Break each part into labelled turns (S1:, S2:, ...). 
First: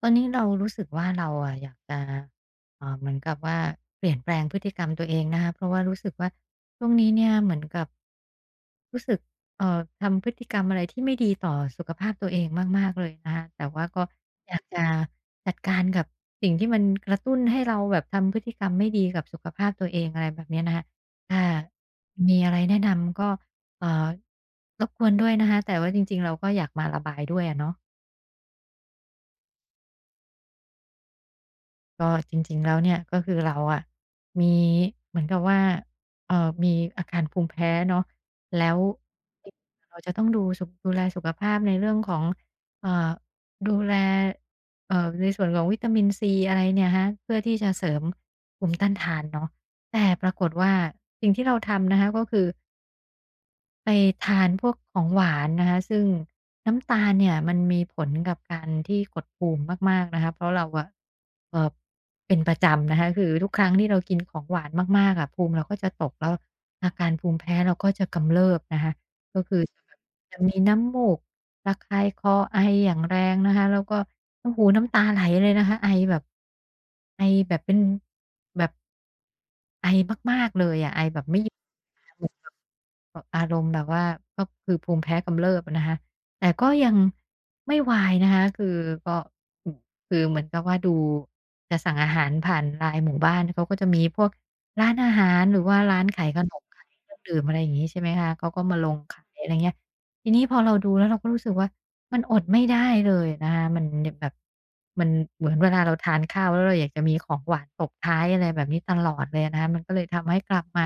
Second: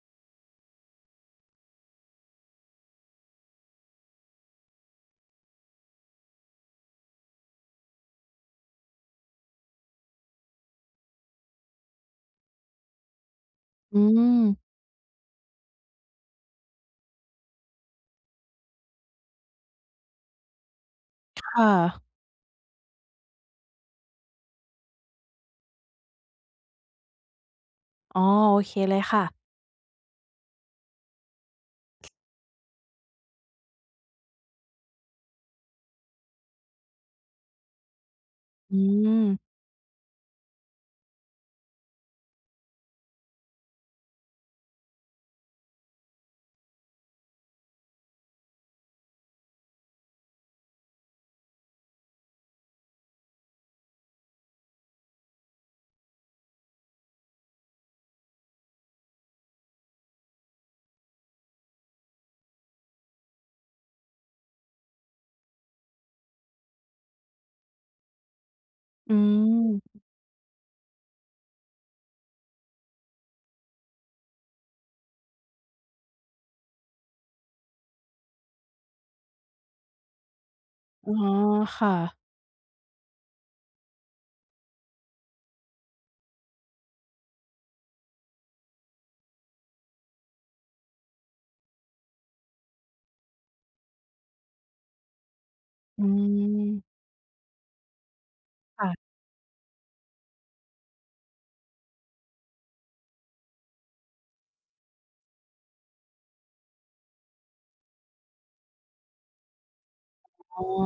S1: ตอนนี้เรารู้สึกว่าเราอะอยากจะเอ่าเหมือนกับว่าเปลี่ยนแปลงพฤติกรรมตัวเองนะคะเพราะว่ารู้สึกว่าช่วงนี้เนี่ยเหมือนกับรู้สึกทำพฤติกรรมอะไรที่ไม่ดีต่อสุขภาพตัวเองมากๆเลยนะคะแต่ว่า
S2: อื
S1: ก็อยาก
S2: ม
S1: จะจัดการกับสิ่งที่มันกระตุ้นให้เราแบบทำพฤติกรรมไม่ดีกับสุขภาพตัวเองอะไรแบบเนี้ยนะคะถ้า
S2: ค่ะ
S1: มีอะไรแนะนำก็เอ่อรบกวนด้วยนะคะแต่ว่าจริงๆเราก็อยากมาระบายด้วยอะเนาะ
S2: อ๋อโอเคเลยค่ะ
S1: ก็จริงๆแล้วเนี่ยก็คือเราอะมีเหมือนกับว่ามีอาการภูมิแพ้เนาะแล้ว
S2: อืม
S1: เราจะต้องดูสุขดูแลสุขภาพในเรื่องของเอ่อดูแลในส่วนของวิตามินซีอะไรเนี่ยครับเพื่อที่จะเสริมภูมิต้านทานเนาะแต่ปรากฏว่าสิ่งที่เราทำนะคะก็คือ ไปทานพวกของหวานนะคะซึ่งน้ำตาลเนี่ยมันมีผลกับการที่กดภูมิมากๆนะคะเพราะเราอะเอ่อเป็นประจำนะคะคือทุกครั้งที่เรากินของหวานมากๆอะภูมิเราก็จะตกแล้วอาการภูมิแพ้เราก็จะกำเริบนะคะ
S2: อื
S1: ก็คือจะแบบ
S2: ม
S1: จะมีน้ำมูกระคายคอไออย่างแรงนะคะแล้วก็โอ้โฮน้ำตาไหลเลยนะคะไอแบบไอแบบเป็นแบบไอ
S2: อ๋อค่ะ
S1: เหมือนแบบแบบอารมณ์แบบว่าก็คือภูมิแพ้กำเริบอะนะคะแต่ก็ยังไม่วายนะคะคือก็อือคือเหมือนกับว่าดูจะสั่งอาหารผ่าน LINE หมู่บ้านเขาก็จะมีพวกร้านอาหารหรือว่าร้า
S2: อื
S1: นขายขนมขาย
S2: ม
S1: เครื่องดื่มอะไรอย่างงี้ใช่ไหมคะเขาก็มาลง
S2: ค่ะ
S1: ขายอะไรเงี้ยทีนี้พอเราดูแล้วเราก็รู้สึกว่า มันอดไม่ได้เลยนะคะมันเแบบมันเหมือนเวลาเราทานข้าวแล้วเราอยากจะมีของหวานตบท้ายอะไรแบบนี้ตลอดเลยนะคะมันก็เลยทำให้กลั
S2: อ๋อ
S1: บมา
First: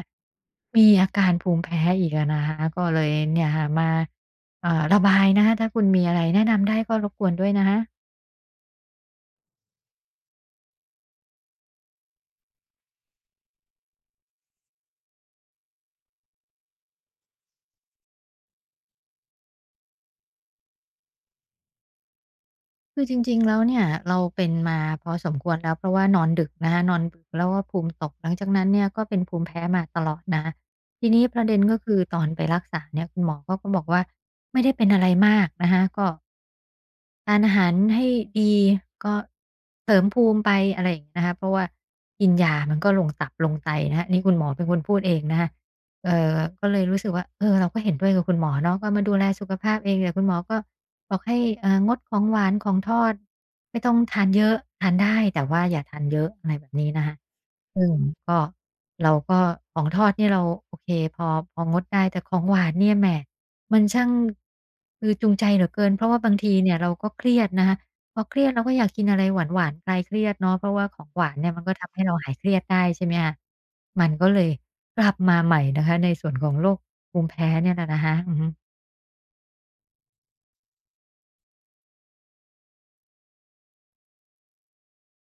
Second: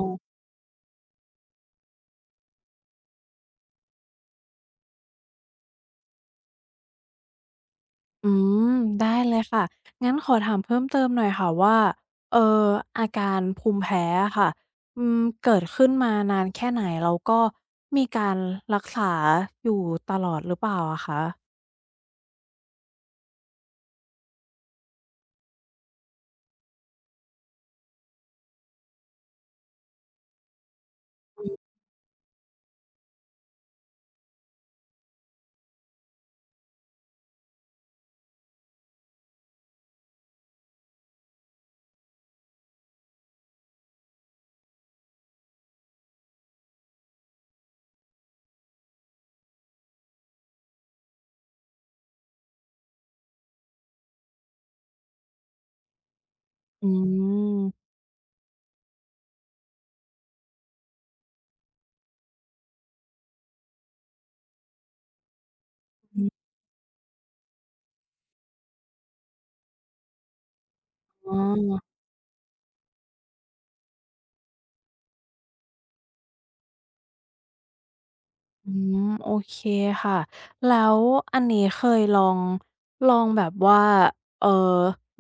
S1: มีอาการภูมิแพ้อีกอะนะคะก็เลยเนี่ยค่ะมาระบายนะคะถ้าคุณมีอะไรแนะนำได้ก็รบกวนด้วยนะคะ
S2: อืม ได้เลยค่ะ งั้นขอถามเพิ่มเติมหน่อยค่ะว่าเอ่ออาการภูมิแพ้อะค่ะอืมเกิดขึ้นมานานแค่ไหนแล้วก็มีการรักษาอยู่ตลอดหรือเปล่าอะคะ
S1: คือจริงๆแล้วเนี่ยเราเป็นมาพอสมควรแล้วเพราะว่านอนดึกนะคะนอนดึกแล้วก็ภูมิตกหลังจากนั้นเนี่ยก็เป็นภูมิแพ้มาตลอดนะคะทีนี้ประเด็นก็คือตอนไปรักษาเนี่ยคุณหมอเขาก็บอกว่าไม่ได้เป็นอะไรมากนะคะก็ทานอาหารให้ดีก็เสริมภูมิไปอะไรอย่างงี้นะคะเพราะว่ากินยามันก็ลงตับลงไตนะคะอนี่คุณหมอเป็นคนพูดเองนะคะก็เลยรู้สึกว่าเออเราก็เห็นด้วยกับคุณหมอเนาะก็มาดูแลสุขภาพเองแต่คุณหมอก็ บอกให้อ่างดของหวานของทอดไม่ต้องทานเยอะทานได้แต่ว่าอย่าทานเยอะอะไรแบบ
S2: อื
S1: นี้นะคะซึ่ง
S2: ม
S1: ก็เราก็ของทอดนี่เราโอเคพอพองดได้แต่ของหวานเนี่ยแหมมันช่างคือจูงใจเหลือเกินเพราะว่าบางทีเนี่ยเราก็เครียดนะคะพอเครียดเราก็อยากกินอะไรหวานๆคลายเครียดเนาะเพราะว่าของหวา
S2: อ๋อ
S1: นเนี่ยมันก็ทำให้เราหายเครียดได้ใช่ไหมคะมันก็เลยกลับมาใหม่นะคะในส่วนของโรคภูมิแพ้เนี่ยแหละนะคะอือฮึ
S2: อืมโอเคค่ะแล้วอันนี้เคยลองลองแบบว่าเอ่อ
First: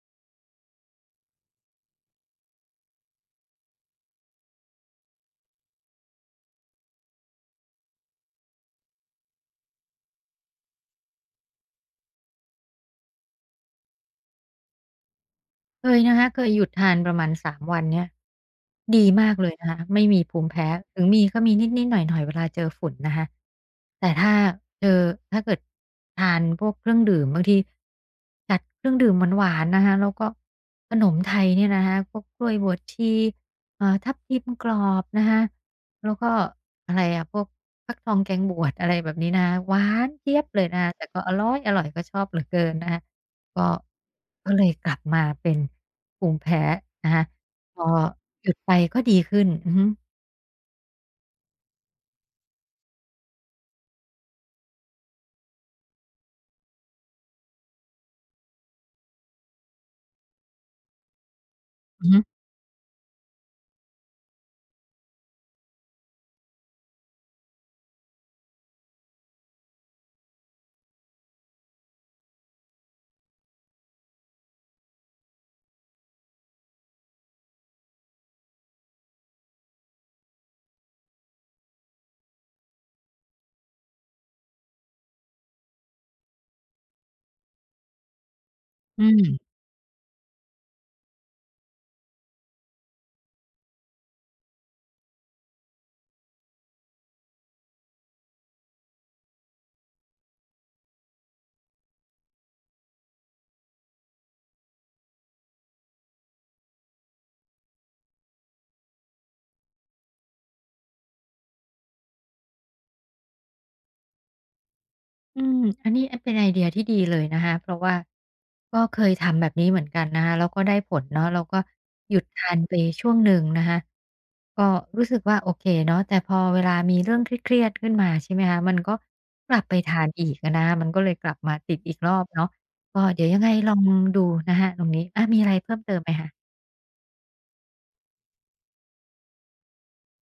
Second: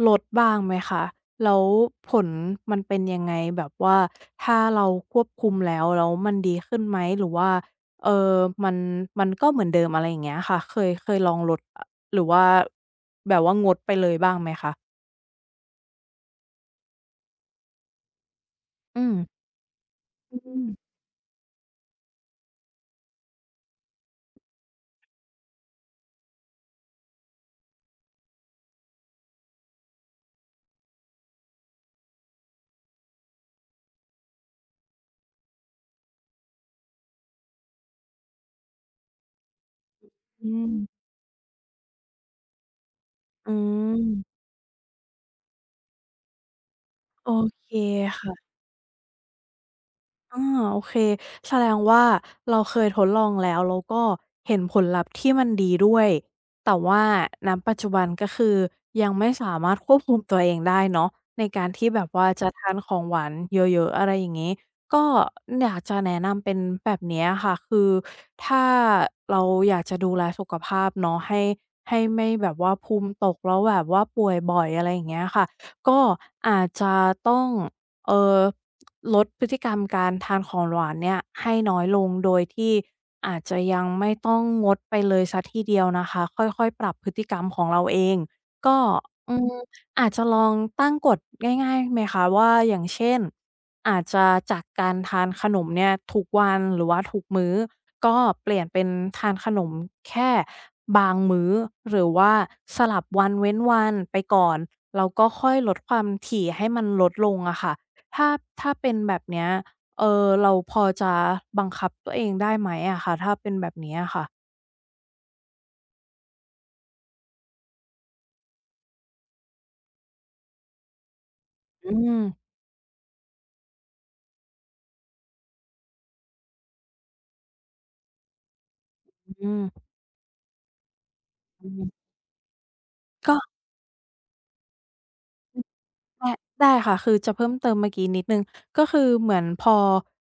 S2: ลดบ้างไหมคะแล้วผลมันเป็นยังไงแบบว่าถ้าเราควบคุมแล้วแล้วมันดีขึ้นไหมหรือว่าเอ่อมันมันก็เหมือนเดิมอะไรอย่างเงี้ยค่ะเคยลองลดอหรือว่าแบบว่างดไปเลยบ้างไหมคะ
S1: เคยนะคะเคยหยุดทานประมาณ3วันเนี่ย
S2: อื
S1: ดี
S2: ม
S1: มากเลยนะคะไม่มีภูมิ
S2: อืม
S1: แพ้ถึงมีก็มีนิดๆหน่อยๆเวลาเจอฝุ่นนะคะแต่ถ้าเจอถ้าเกิดทานพวกเครื่องดื่มบางทีจัดเครื่องดื่มหวานๆนะคะแล้วก็ขนมไทยเนี่ยนะคะพวกกล้วยบวชชีทับทิมกรอบนะคะแล้วก็อะไรอะพวกฟักทองแกงบวชอะไรแบบนี้นะคะหวานเจี๊ยบ
S2: อื
S1: เลย
S2: ม
S1: นะคะแต่ก็อร้อยอร่อยก็ชอบเหลือเกินนะคะ
S2: อื
S1: ก็
S2: ม
S1: ก็เลยกลับมาเป็นภูมิแพ้นะคะ
S2: โอเค
S1: พอหยุ
S2: ค่ะ
S1: ดไปก็ดีขึ้นอือฮึ
S2: อาโอเคแสดงว่าเราเคยทดลองแล้วแล้วก็เห็นผลลัพธ์ที่มันดีด้วยแต่ว่าณปัจจุบันก็คือยังไม่สามารถควบคุมตัวเองได้เนาะในการที่แบ
S1: อือ
S2: บ
S1: ฮึ
S2: ว่าจะทานของหวานเยอะๆอะไรอย่างงี้ก็อยากจะแนะนำเป็นแบบเนี้ยค่ะคือถ้าเราอยากจะดูแลสุขภาพเนาะให้ไม่แบบว่าภูมิตกแล้วแบบว่าป่วยบ่อยอะไรอย่างเงี้ยค่ะก็อาจจะต้องเอ่อ ลดพฤติกรรมการทานของหวานเนี่ยให้น้อยลงโดยที่อาจจะยังไม่ต้องงดไปเลยเสียทีเดียวนะคะค่อยๆปรับพฤติกรรมของเราเองก็
S1: อืม
S2: อืมอาจจะลองตั้งกฎง่ายๆไหมคะว่าอย่างเช่นอาจจะจากการทานขนมเนี่ยทุกวันหรือว่าทุกมื้อก็เปลี่ยนเป็นทานขนมแค่บางมื้อหรือว่าสลับวันเว้นวันไปก่อนแล้วก็ค่อยลดความถี่ให้มันลดลงอะค่ะ ถ้าถ้าเป็นแบบเนี้ยเอ่อเราพอจะบังคับตัวเองได้ไหมอะคะถ้าเป็นแบบนี้อะค่ะ
S1: อืมอันนี้อันเป็นไอเดียที่ดีเลยนะคะเพราะว่าก็เคยทำแบบนี้เหมือนกันนะคะแล้วก็ได้ผลเนาะเราก็
S2: อื
S1: หยุ
S2: ม
S1: ดทานไปช่วงหนึ่งนะคะก็รู้สึกว่าโอเคเนาะแต่พอเวลามีเรื่องเครียดๆขึ้นมาใช่ไหมคะมันก็ก
S2: อื
S1: ลับไป
S2: ม
S1: ทานอีกอะนะคะมันก็เลยกลับมา
S2: อื
S1: ติดอีก
S2: ม
S1: รอบเนาะก็เดี๋ยว
S2: ก็
S1: ยังไงลองดูนะคะตรงนี้อามีอะไรเพิ่มเติมไหมคะ
S2: ได้ได้ค่ะคือจะเพิ่มเติมเมื่อกี้นิดหนึ่งก็คือเหมือนพอ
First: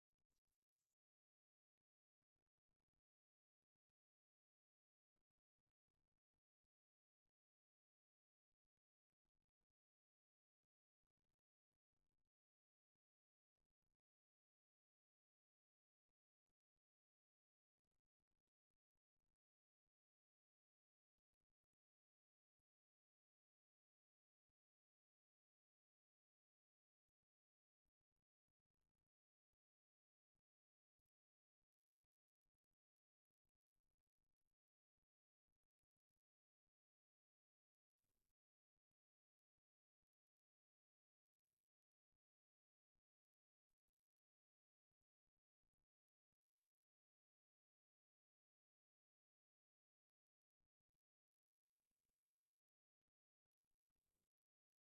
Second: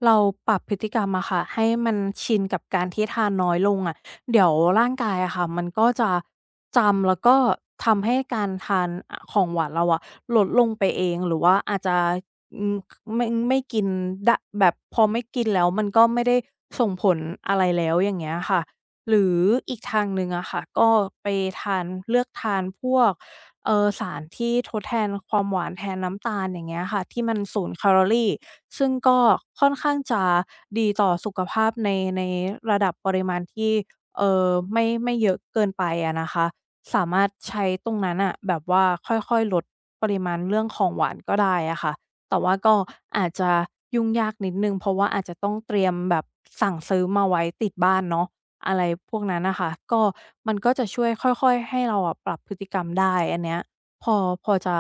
S2: เราปรับพฤติกรรมอะค่ะให้มันชินกับการที่ทานน้อยลงอะเดี๋ยวร่างกายอะค่ะมันก็จะจำแล้วก็ทำให้การทานอของหวานเราอะลดลงไปเองหรือว่าอาจจะอืมไม่กินดะแบบพอไม่กินแล้วมันก็ไม่ได้ส่งผลอะไรแล้วอย่างเงี้ยค่ะหรืออีกทางหนึ่งอะค่ะก็ไปทานเลือกทานพวก สารที่ทดแทนความหวานแทนน้ำตาลอย่างเงี้ยค่ะที่มัน0แคลอรีซึ่งก็ค่อนข้างจะดีต่อสุขภาพในระดับปริมาณที่เอ่อไม่เยอะเกินไปอะนะคะสามารถใช้ตรงนั้นน่ะแบบว่าค่อยๆลดปริมาณเรื่องของหวานก็ได้อะค่ะแต่ว่าก็อาจจะยุ่งยากนิดหนึ่งเพราะว่าอาจจะต้องเตรียมแบบสั่งซื้อมาไว้ติดบ้านเนาะ อะไรพวกนั้นนะคะก็มันก็จะช่วยค่อยๆให้เราอะปรับพฤติกรรมได้อันเนี้ยพอพอจะ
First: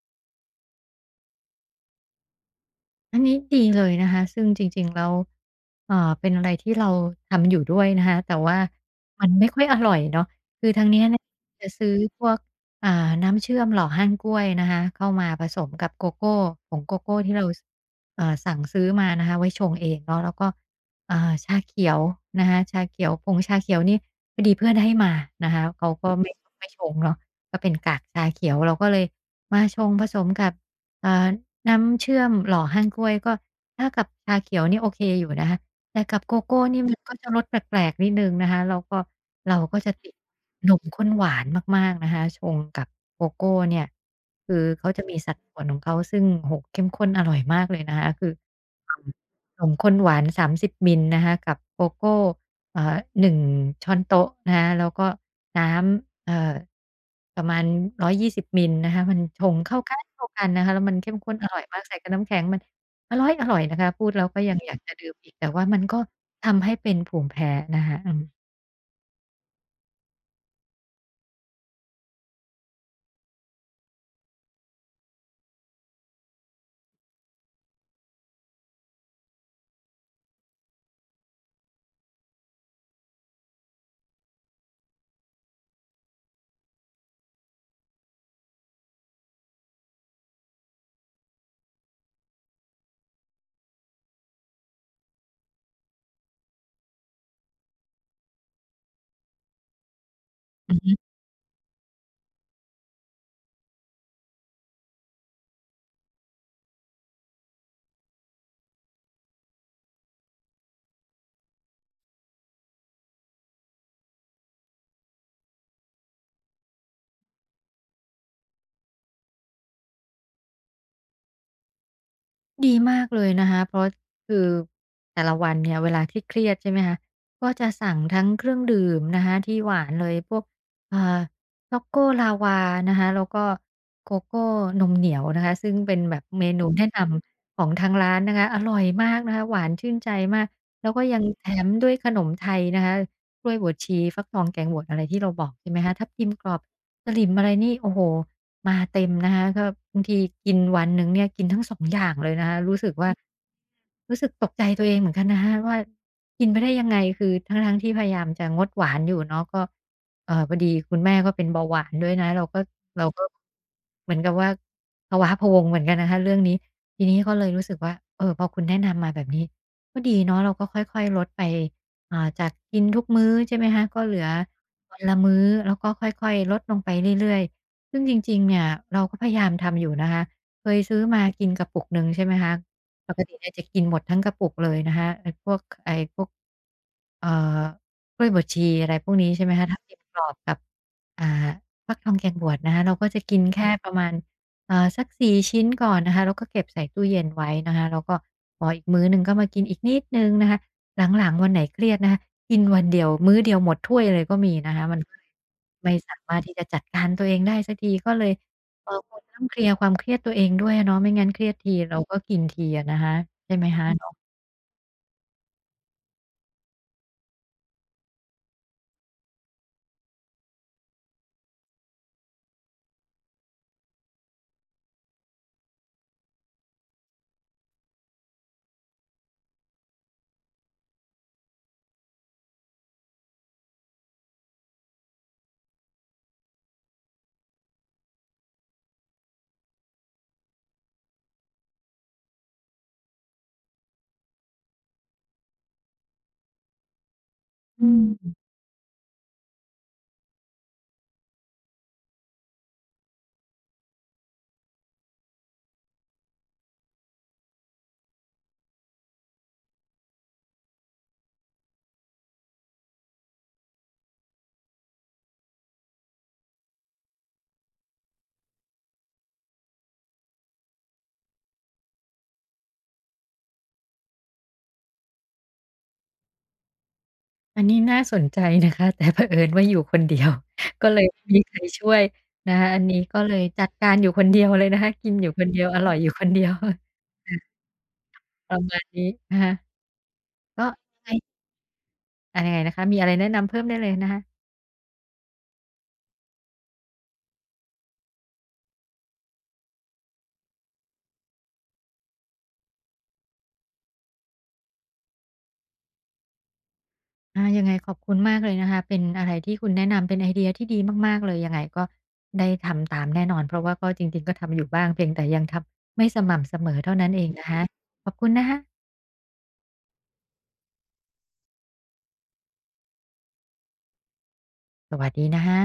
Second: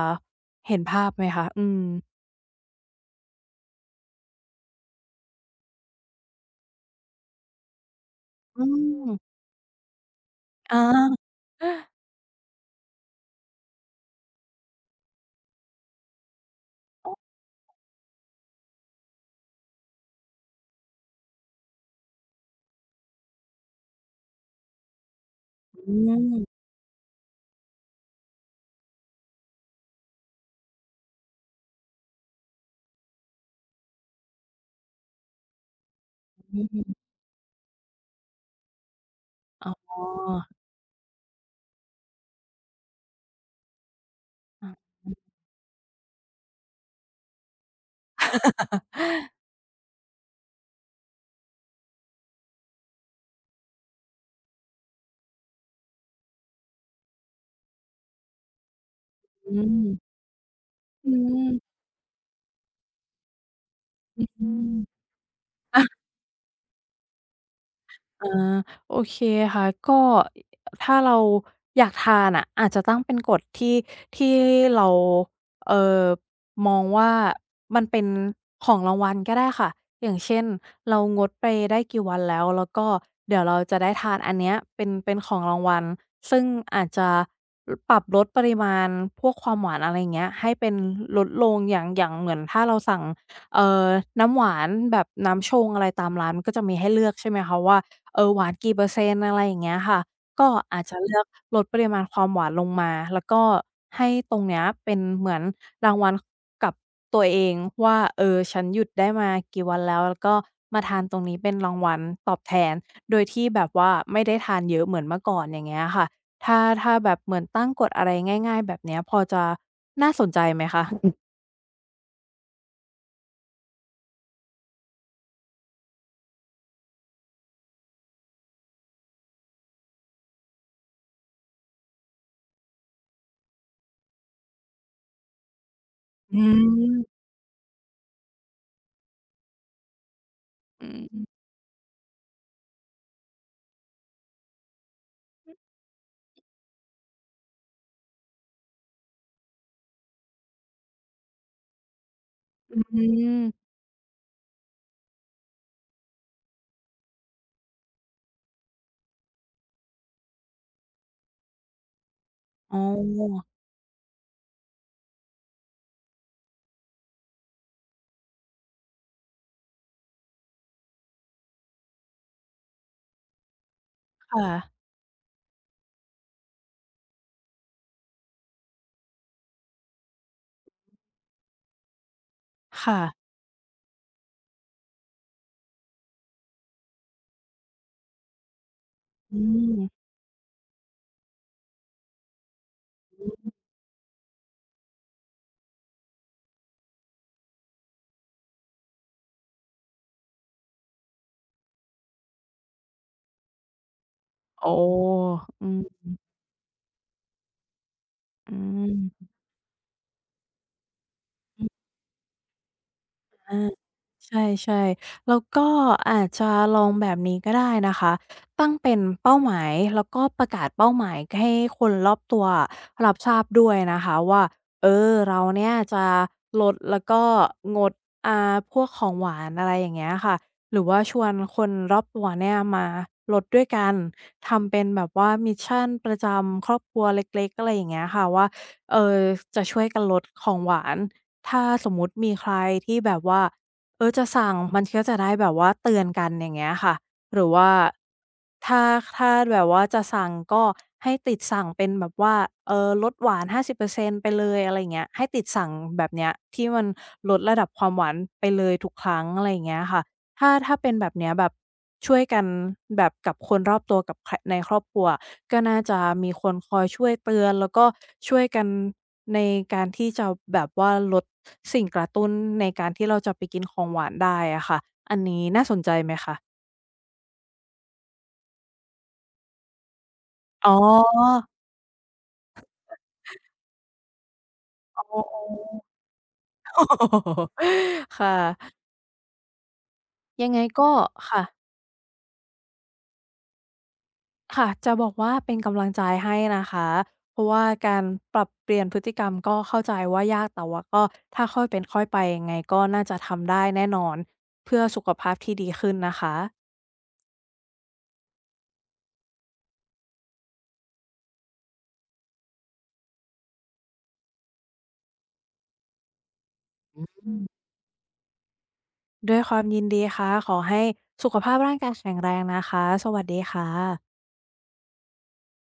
S2: เห็นภาพไหมคะอืม
S1: อันนี้ดีเลยนะคะซึ่งจริงๆแล้วเป็นอะไรที่เราทำอยู่ด้วยนะคะแต่ว่า
S2: อื
S1: มัน
S2: ม
S1: ไม่ค่อยอร่อยเนาะคือทา
S2: อา
S1: งเนี่ยจะซื้อพวกอ่าน้ำเชื่อมหล่อห้างกล้วยนะคะเข้ามาผสมกับโกโก้ผงโกโก้ที่เราสสั่งซื้อมานะคะไว้ชงเองเนาะแล้วก็อ่าชาเขียวนะคะชาเขียวผงชาเขียวนี่พอดีเพื่อนให้มานะคะเขา
S2: อื
S1: ก็ไม่
S2: ม
S1: ไม่ชงเนาะก็เป็นกากชาเขียวเราก็เลยมาชงผสมกับเอ่อ น้ำเชื่อมหล่อฮั่นก๊้วยก็ถ้ากับชาเขียวนี่โอเคอยู่นะคะแต่กับโกโก้
S2: อื
S1: นี่มัน
S2: ม
S1: ก็จะรสแปลกๆนิดหนึ่งนะคะแล้วก็เรา
S2: อ๋
S1: ก็จะ
S2: อ
S1: ติดนมข้นหวานมากๆนะคะชงกับโกโก้เนี่ยคือ
S2: อา
S1: เขาจะมีสัดส่วนของเขาซึ่งโอ้โฮเข้มข้นอร่อยมากเลยนะคะคืออ่านมข้นหวาน30มสิบมิลลิลิตรนะคะกับโกโก้หนึ่งช้อนโต๊ะนะคะแล้วก็ น้ำประมาณ120มิลนะคะมันช
S2: อื
S1: งเข้ากัน
S2: ม
S1: เข้ากันนะคะแล้วมัน
S2: อื
S1: เข้มข้นอร่อย
S2: ม
S1: มากใส่กับน้ำแข็งมันอร่อยนะคะพูดแล้
S2: อ
S1: วก็ยังอยากจะ
S2: ื
S1: ดื่มอีกแต่ว่ามั
S2: ม
S1: นก็ทำให้เป็นภูมิแพ้นะคะอืม
S2: อาโอเคค่ะก็ถ้าเราอยากทานอะอาจจะตั้งเป็นกฎที่เราเอ่อมองว่ามันเป็นของรางวัลก็ได้ค่ะอย่างเช่นเรางดไปได้กี่วันแล้วแล้วก็เดี๋ยวเราจะได้ทานอันเนี้ยเป็นของรางวัลซึ่งอาจจะลปรับลดปริมาณพวกความหวานอะไรอย่างเงี้ยให้เป็นลดลงอย่างเหมือนถ้าเราสั่งเอ่อน้ำหวานแบบน้ำชงอะไรตามร้านมันก็จะมีให้เลือกใช่ไหมคะว่า เออหวานกี่เปอร์เซ็นต์อะไรอย่างเงี้ยค่ะก็
S1: อือ
S2: อาจ
S1: ฮึ
S2: จะเลือกลดปริมาณความหวานลงมาแล้วก็ให้ตรงเนี้ยเป็นเหมือนรางวัลกับตัวเองว่าเออฉันหยุดได้มากี่วันแล้วแล้วก็มาทานตรงนี้เป็นรางวัลตอบแทนโดยที่แบบว่าไม่ได้ทานเยอะเหมือนเมื่อก่อนอย่างเงี้ยค่ะถ้าแบบเหมือนตั้งกฎอะไรง่ายๆแบบเนี้ยพอจะน่าสนใจไหมคะ
S1: ดีมากเลยนะคะเพราะคือแต่ละวันเนี่ยเวลาที่เครียดใช่ไหมคะก็จะสั่งทั้งเครื่องดื่มนะคะที่หวานเลยพวกเอ่าช็อกโกลาวานะคะแล้วก็โกโก้นมเหนียวนะคะซึ่งเป็นแบบ
S2: อ
S1: เมนูแนะน
S2: ื
S1: ำของทางร้านนะคะอร่อยมากนะคะหวานชื่นใจมากแล้วก็ยังแถมด้วยขนมไทยนะคะกล้วยบวชชีฟักทองแกงบวชอะไรที่เราบอกใช่ไหมคะทับทิมกรอบ สลิมอะไรนี่โอ้โฮมาเต็มนะคะก็บางทีกินวันหนึ่งเนี่ยกินทั้งสองอย่างเลยนะคะ
S2: มอื
S1: รู้
S2: ม
S1: สึก
S2: อื
S1: ว่า
S2: ม
S1: รู้สึกตกใจตัวเองเหมือนกันนะคะว่ากินไปได้ยังไงคือทั้งๆที่พยายามจะงดหวานอยู่เนาะก็พอดีคุณแม่ก็เป็นเบาหวานด้วยนะเราก็
S2: อ๋
S1: เราก็
S2: อ
S1: เหมือนกับว่าพะว้าพะวังเหมือนกันนะคะเรื่องนี้ทีนี้ก็เลยรู้สึกว่าเออพอคุณแนะนำมาแบบนี้ก็ดีเนาะเราก็ค่อยๆลดไปจากกินทุกมื้อใช่ไหมคะก็เหลือ
S2: ค่ะ
S1: วันละมื้อแล้วก็ค่อยๆลดลงไปเรื่อยๆซึ่งจริงๆเนี่ยเราก็พยายามทำอยู่นะคะเคยซื้อมากินกระปุกหนึ่งใช่ไหมคะ
S2: ค่ะ
S1: ปกติเนี่ยจะกินหมดทั้งกระปุกเลยนะคะไอ้พวกเอ่อกล้วยบวชชีอะไรพวกนี้
S2: อื
S1: ใช่ไหมคะทั
S2: ม
S1: บทิมกรอบกับอ่าฟักทองแกงบวชนะคะเราก็จะกินแค่ประมาณสัก4ชิ้นก่อนนะคะแล้วก็เก็บใส่ตู้เย็นไว้นะคะแล้วก็พออีกมื้อหนึ่งก็มากินอีกนิดหนึ่งนะคะ หลังๆวันไหนเครียดนะคะกินวันเดียวมื้อเดียวหมดถ้วยเลยก็มี
S2: โอ้
S1: นะคะมัน
S2: อืม
S1: ไม่สามารถที่จะจัดการตัวเองได้สักทีก็เลย
S2: อื
S1: ควร
S2: ม
S1: ต้องเคลียร์ความเครียดตัวเองด้วยอะเนาะไม่งั้นเครียด
S2: อื
S1: ที
S2: อ
S1: เราก็กินทีอะนะคะใช่
S2: อา
S1: ไหมคะเนาะ
S2: ใช่ๆแล้วก็อาจจะลองแบบนี้ก็ได้นะคะตั้งเป็นเป้าหมายแล้วก็ประกาศเป้าหมายให้คนรอบตัวอะรับทราบด้วยนะคะว่าเออเราเนี่ยจะลดแล้วก็งดอ่าพวกของหวานอะไรอย่างเงี้ยค่ะหรือว่าชวนคนรอบตัวเนี่ยมาลดด้วยกันทำเป็นแบบว่ามิชชันประจำครอบครัวเล็กๆอะไรอย่างเงี้ยค่ะว่าเอ่อจะช่วยกันลดของหวาน ถ้าสมมุติมีใครที่แบบว่าเออจะสั่งมันก็จะได้แบบว่าเตือนกันอย่างเงี้ยค่ะหรือว่า
S1: อืม
S2: ถ้าถ้าแบบว่าจะสั่งก็ให้ติดสั่งเป็นแบบว่าเออลดหวาน50%ไปเลยอะไรอย่างเงี้ยให้ติดสั่งแบบเนี้ยที่มันลดระดับความหวานไปเลยทุกครั้งอะไรอย่างเงี้ยค่ะ ถ้าเป็นแบบเนี้ยแบบช่วยกันแบบกับคนรอบตัวกับคในครอบครัวก็น่าจะมีคนคอยช่วยเตือนแล้วก็ช่วยกันในการที่จะแบบว่าลดสิ่งกระตุ้นในการที่เราจะไปกินของหวานได้อะค่ะอันนี้น่าสนใจไหมคะ
S1: อันนี้น่าสนใจนะคะแต่เผอิญว่าอยู่คนเดียว
S2: อ๋
S1: ก็เลยไม่มี
S2: อ
S1: ใครช่วยนะคะอันนี้ก็เลยจัดการอยู่คนเดียวเลยนะคะ
S2: อ๋อ
S1: กินอยู่คนเดียวอร่อยอยู่คนเดียวค่ะ
S2: ๆ ค่ะ
S1: ประมาณนี้นะคะ
S2: ยังไง
S1: ก็
S2: ก็
S1: ยังไง
S2: ค่ะ
S1: อายังไงนะคะมีอะไรแนะนำเพิ่มได้เลยนะคะ
S2: ค่ะจะบอกว่าเป็นกำลังใจให้นะคะเพราะว่าการปรับเปลี่ยนพฤติกรรมก็เข้าใจว่ายากแต่ว่าก็ถ้าค่อยเป็นค่อยไปยังไงก็น่าจะทำได้แน่นอนเพื่อสุขภาพที่ดีขึ้นนะคะ
S1: อายังไงขอบคุณมากเลยนะคะเป็นอะไรที่คุณแนะนำเป็นไอเดียที่ดีมากๆเลยยังไงก็ได้ทำตามแน่นอนเพราะว่าก็จริงๆก็ทำอยู่บ้างเพียงแต่ยังทำไม่สม่ำเสมอเท่านั้นเองนะคะขอบคุณนะคะ
S2: ด้วยความยินดีค่ะขอให้สุขภาพร่างกายแข็งแรงนะคะสวัสดีค่ะ
S1: สวัสดีนะคะ